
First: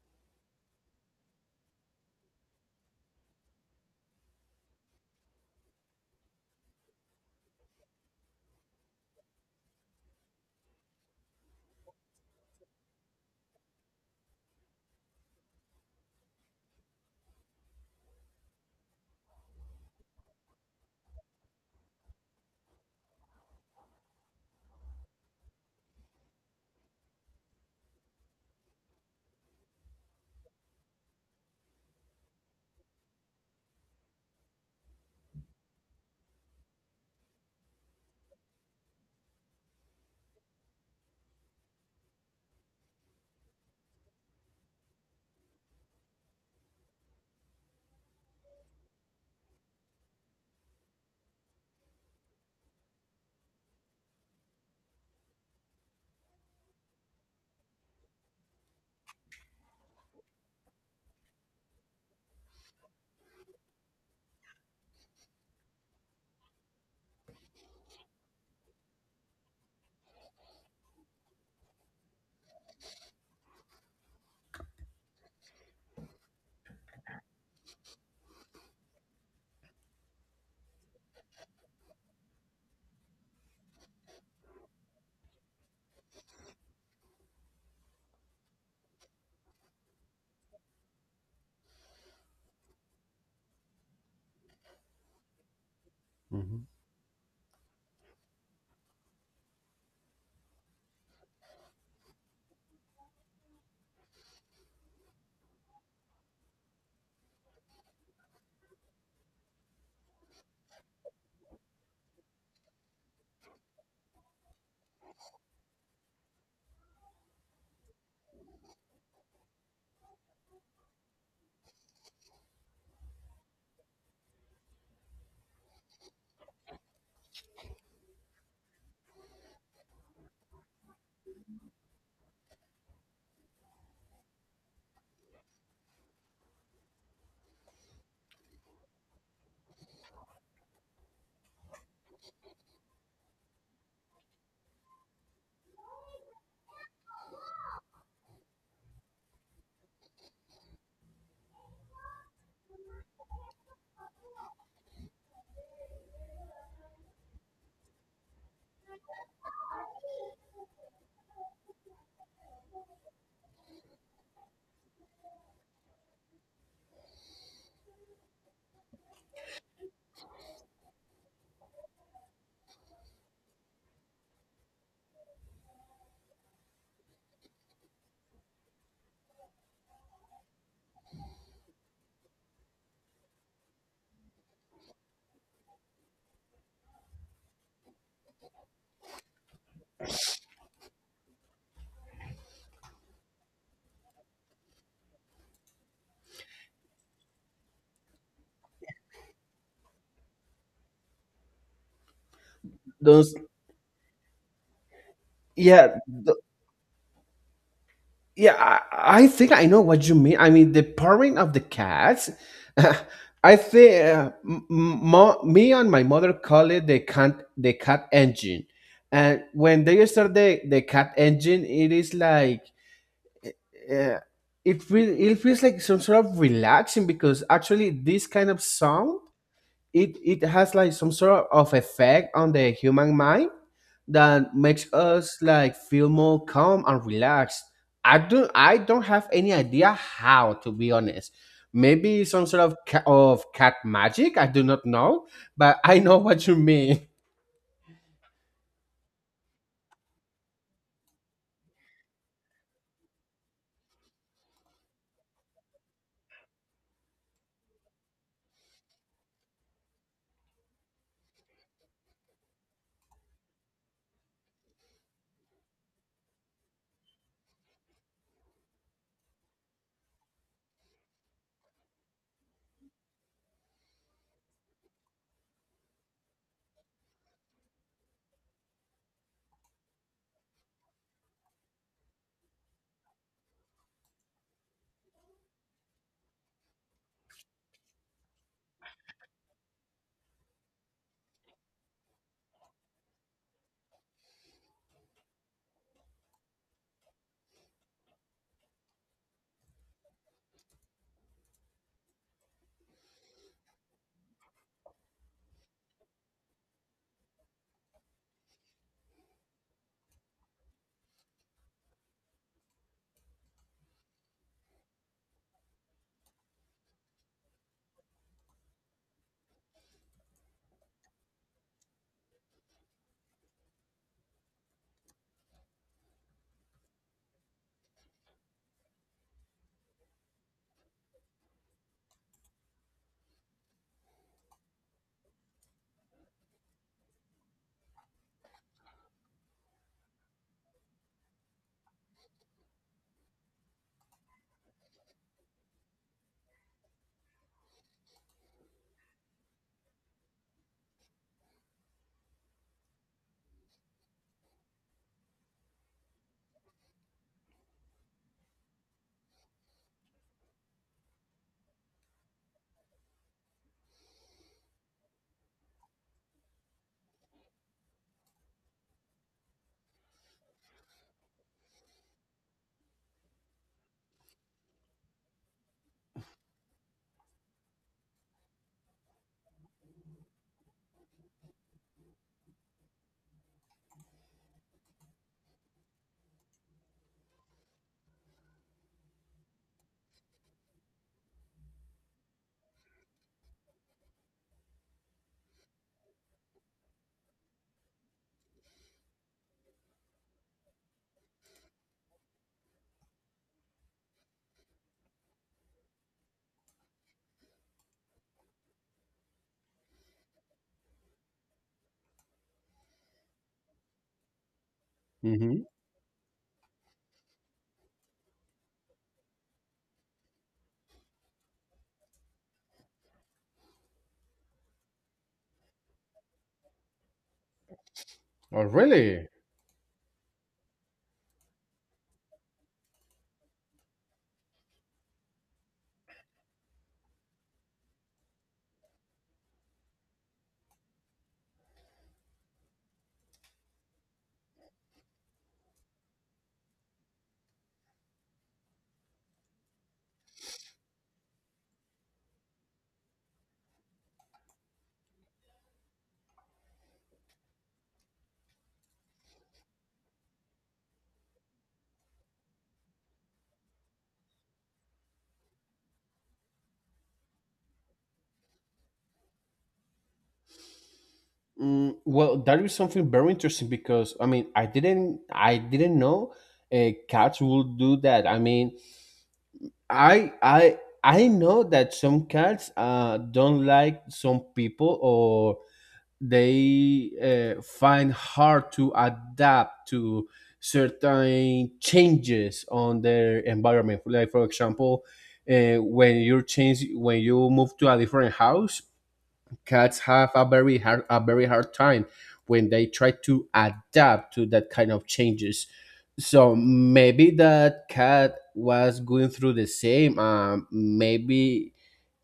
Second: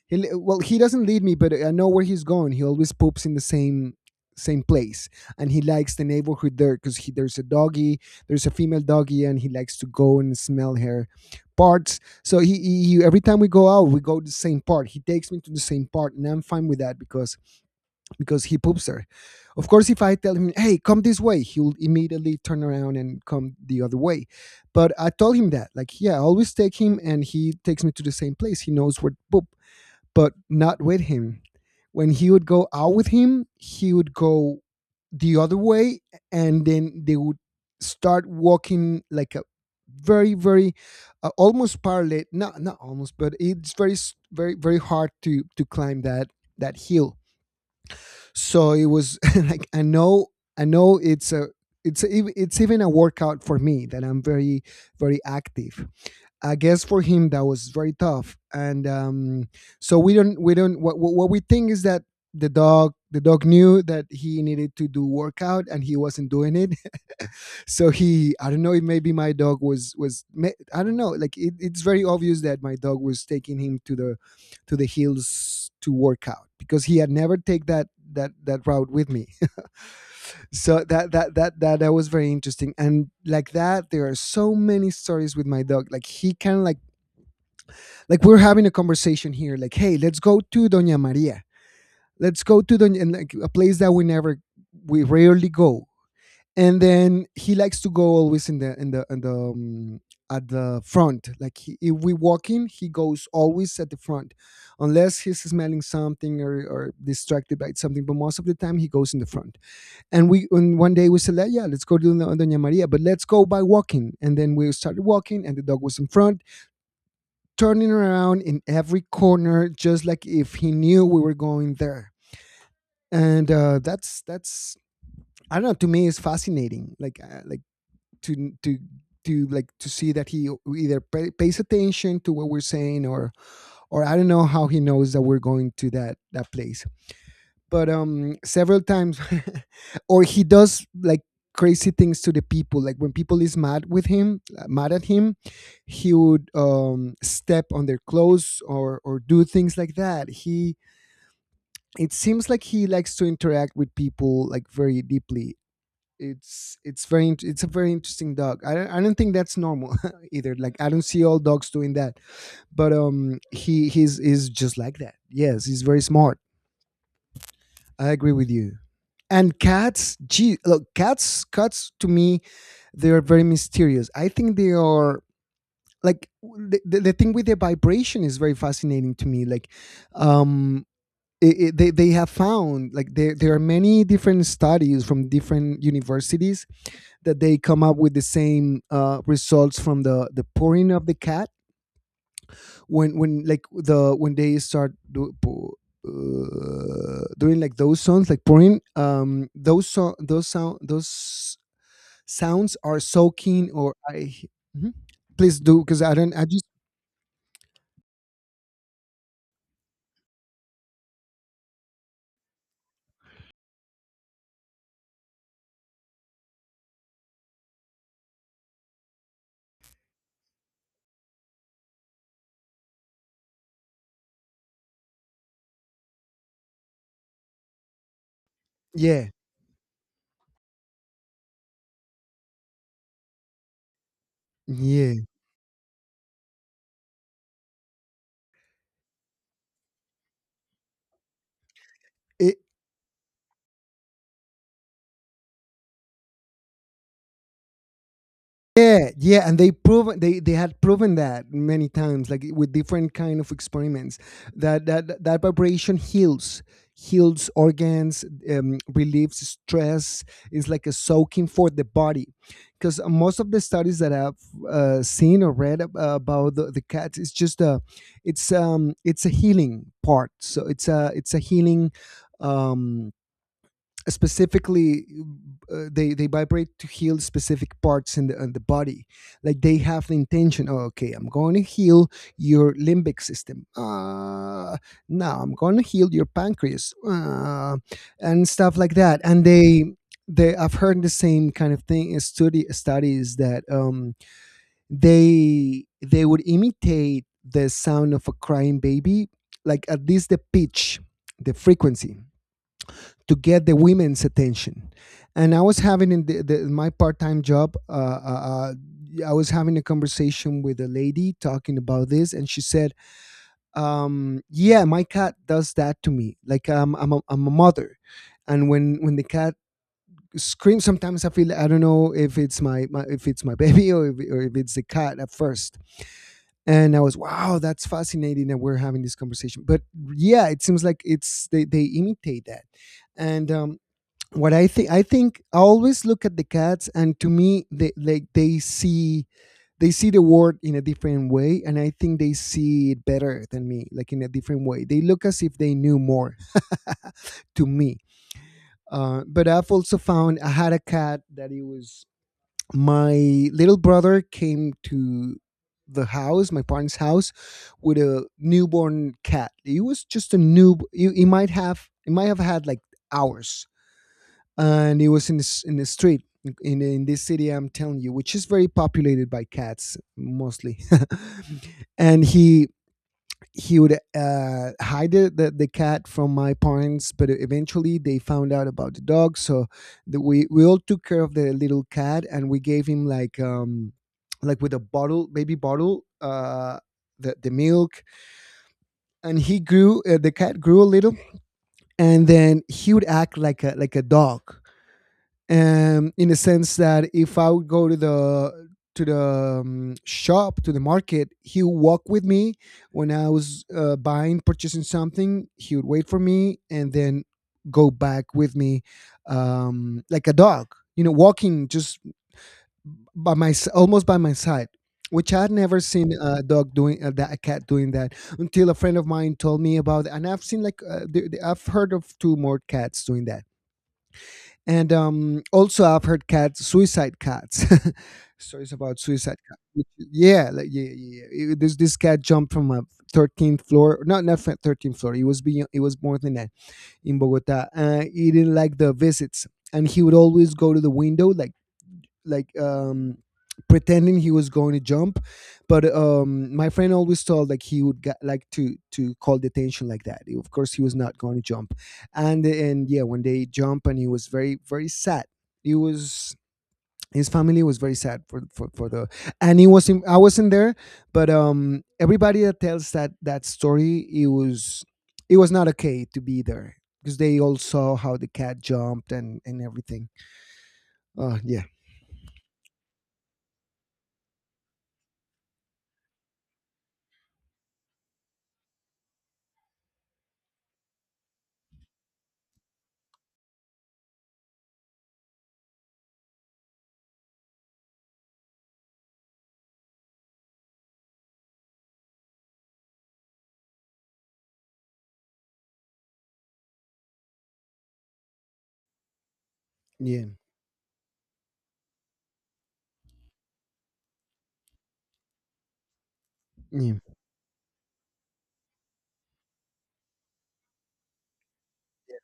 S1: Well, he doesn't lead me, but I know where he's going. He always poops in the same place, and he likes the neighborhood there because he there's a female doggy, and he likes to go and smell her parts. So every time we go out, we go to the same part. He takes me to the same part, and I'm fine with that because he poops there. Of course, if I tell him, "Hey, come this way," he'll immediately turn around and come the other way. But I told him that, like, yeah, I always take him, and he takes me to the same place. He knows where to poop, but not with him. When he would go out with him, he would go the other way, and then they would start walking like a very, very almost parallel. Not almost, but it's very, very hard to climb that hill, so it was, *laughs* like, I know, it's a, it's even a workout for me, that I'm very very active. I guess for him that was very tough, and so we don't, what we think is that the dog knew that he needed to do workout and he wasn't doing it, so he I don't know if maybe my dog was, I don't know, like, it's very obvious that my dog was taking him to the hills to work out, because he had never take that route with me. *laughs* So that was very interesting, and like that, there are so many stories with my dog, like he can, like, we're having a conversation here, like, hey, let's go to Doña Maria, let's go to Doña, and like a place that we never we rarely go.
S2: Mhm.
S1: And then he likes to go always in the in the in the at the front, like, if we walk in, he goes always at the front, unless he's smelling something, or distracted by something, but most of the time he goes in the front. And we and one day we said, like, yeah, let's go to the Doña Maria, but let's go by walking, and then we started walking, and the dog was in front, turning around in every corner, just like if he knew we were going there. And that's I don't know. To me, it's fascinating. Like, like, to to to see that he either pays attention to what we're saying, or I don't know how he knows that we're going to that place. But several times *laughs* or he does, like, crazy things to the people, like when people is mad with him, mad at him, he would step on their clothes, or do things like that. He, it seems like he likes to interact with people, like, very deeply. It's a very interesting dog. I don't think that's normal, *laughs* either, like, I don't see all dogs doing that. But he's is just like that. Yes, he's very smart. I agree with you. And cats, gee, look, cats, to me, they are very mysterious. I think they are, like, the thing with their vibration is very fascinating to me, like, um they have found, like, there are many different studies from different universities that they come up with the same results from the pouring of the cat. When they start doing, like, those sounds, like, pouring, those, sounds are
S2: Those,
S1: soaking, or I... Mhm. Please do,
S2: yeah,
S1: because I don't I just...
S2: Yeah, I think I know what you mean. I mean, the purring of the cats. *laughs* I think me and my mother call it the cat engine, and when they start the cat engine, it is like uh, it feels like some sort of relaxing because actually this kind of song
S1: Yeah,
S2: it it has like some sort of effect on the human mind that makes
S1: yeah.
S2: us like feel more calm and relaxed. I don't have any idea how, to be honest. Maybe some sort of cat magic. I do not know, but I know *laughs* what you mean.
S1: Yeah, yeah, and they proven, they had proven that many times, like, with different kind of experiments. That vibration heals, heals organs, relieves stress. It's like a soaking for the body, because most of the studies that I've seen or read about the cats, it's a healing part. So it's a healing. Um, Specifically, they vibrate to heal specific parts in the body, like they have the intention, oh, okay, I'm going to heal your limbic system, now I'm going to heal your pancreas, and stuff like that. And they I've heard the same kind of thing, study studies that they would imitate the sound of a crying baby, like, at least the pitch, the frequency, to get the women's attention. And I was having in my part-time job, I was having a conversation with a lady talking about this, and she said, "Yeah, my cat does that to me. Like, I'm a mother, and when the cat screams sometimes I don't know if it's my, my if it's my *laughs* baby, or if it's the cat at first." And I was, wow, that's fascinating that we're having this conversation. But yeah, it seems like it's, they imitate that. And what I think, I always look at the cats, and to me, they, like, they see the world in a different way, and I think they see it better than me, like, in a different way. They look as if they knew more, to me. But I've also found, I had a cat that, it was, my little brother came to the house, my parents' house, with a newborn cat. It was just a new. He might have had, like, hours, and it was in the street, in this city I'm telling you, which is very populated by cats mostly. *laughs* And he would hide the cat from my parents, but eventually they found out about the dog, so the, we all took care of the little cat, and we gave him, like, like, with a bottle baby bottle. The milk. And he grew the cat grew a little, and then he would act like a dog, in the sense that if I would go to the shop to the market, he would walk with me. When I was buying purchasing something, he would wait for me, and then go back with me, like a dog, you know, walking just almost by my side. Which I'd
S2: Mm-hmm.
S1: never seen a dog doing, a cat doing that, until a friend of mine told me about it. And I've seen, like, I've heard of two more cats doing that. And also, I've heard suicide cats, *laughs*
S2: Oh,
S1: stories about
S2: really?
S1: suicide cats. Yeah, like, yeah, yeah, yeah. This cat jumped from a 13th floor, not 13th floor. It was beyond, it was more than that, in Bogota. He didn't like the visits, and he would always go to the window, like, like um pretending he was going to jump, but my friend always told, like, he would get, like, to call the attention, like that, of course he was not going to jump. And yeah, when they jump, and he was very very sad, he was his family was very sad for for the, and I wasn't there, but everybody that tells that story, it was, it was not okay to be there, because they all saw how the cat jumped, and everything. Oh yeah.
S2: Mm, well, that is something very interesting because I mean, I didn't know cats will do that. I mean, I I I know that some cats don't like some people or they find hard to adapt to certain changes on their environment. Like for example, when you change when you move to a different house, cats
S1: Yeah,
S2: have a very hard time when they try to adapt to that kind of changes. So
S1: yeah.
S2: maybe that cat was going through the same. Maybe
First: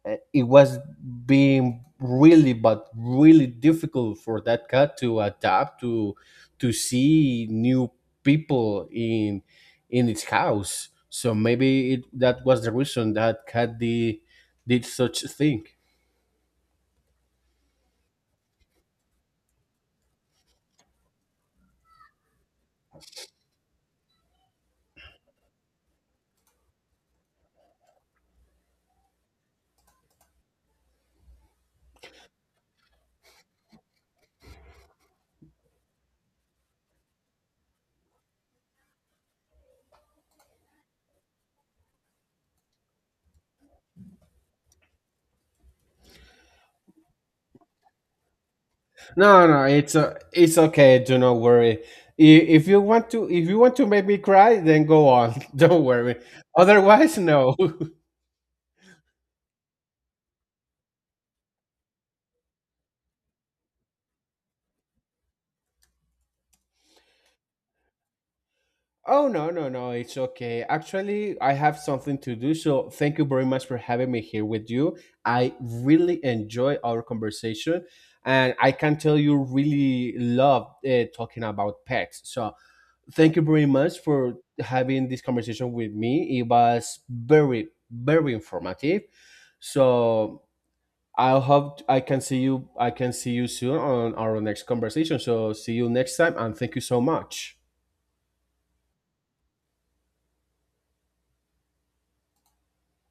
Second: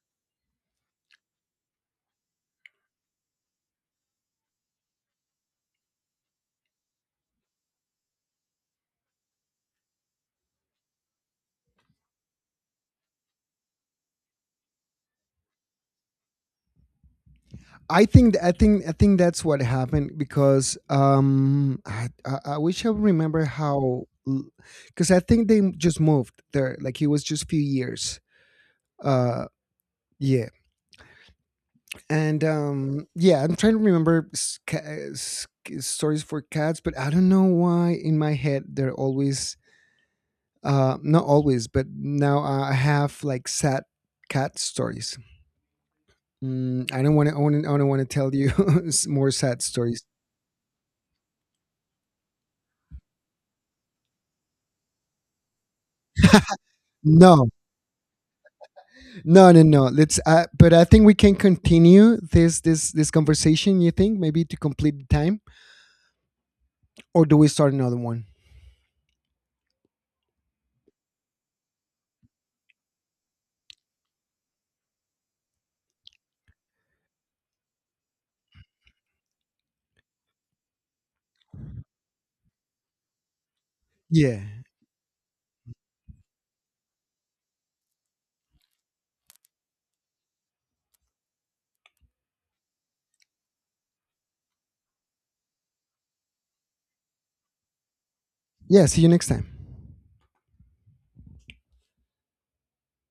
S2: it was being really but really difficult for that cat to adapt to see new people in its house. So that was the reason that cat did such a thing.
S1: I think that's what happened, because I wish I would remember how, because I think they just moved there, like, it was just a few years. Uh, yeah. And yeah, I'm trying to remember stories for cats, but I don't know why in my head they're always, uh, not always, but now I have, like, sad cat stories. Mm, I don't want to tell you, *laughs* more
S2: No,
S1: sad
S2: no,
S1: stories.
S2: it's okay. Do not worry. If you want to, if you want to make me cry, then go on. *laughs* Don't worry. Otherwise,
S1: No.
S2: no. *laughs*
S1: No, no, no. Let's. But I think we can continue this conversation. You think, maybe, to complete the time, or do we start another one?
S2: Oh no, no, no. It's okay. Actually, I have something to do. So thank you very much for having me here with you. I really enjoy our conversation, and I can tell you really love talking about pets. So thank you very much for
S1: Yeah.
S2: having this conversation with me. It was very, very informative. So I hope I can see you. I can see you soon on our next conversation. So see you next time, and thank you so much.
S1: Yeah. See you next time.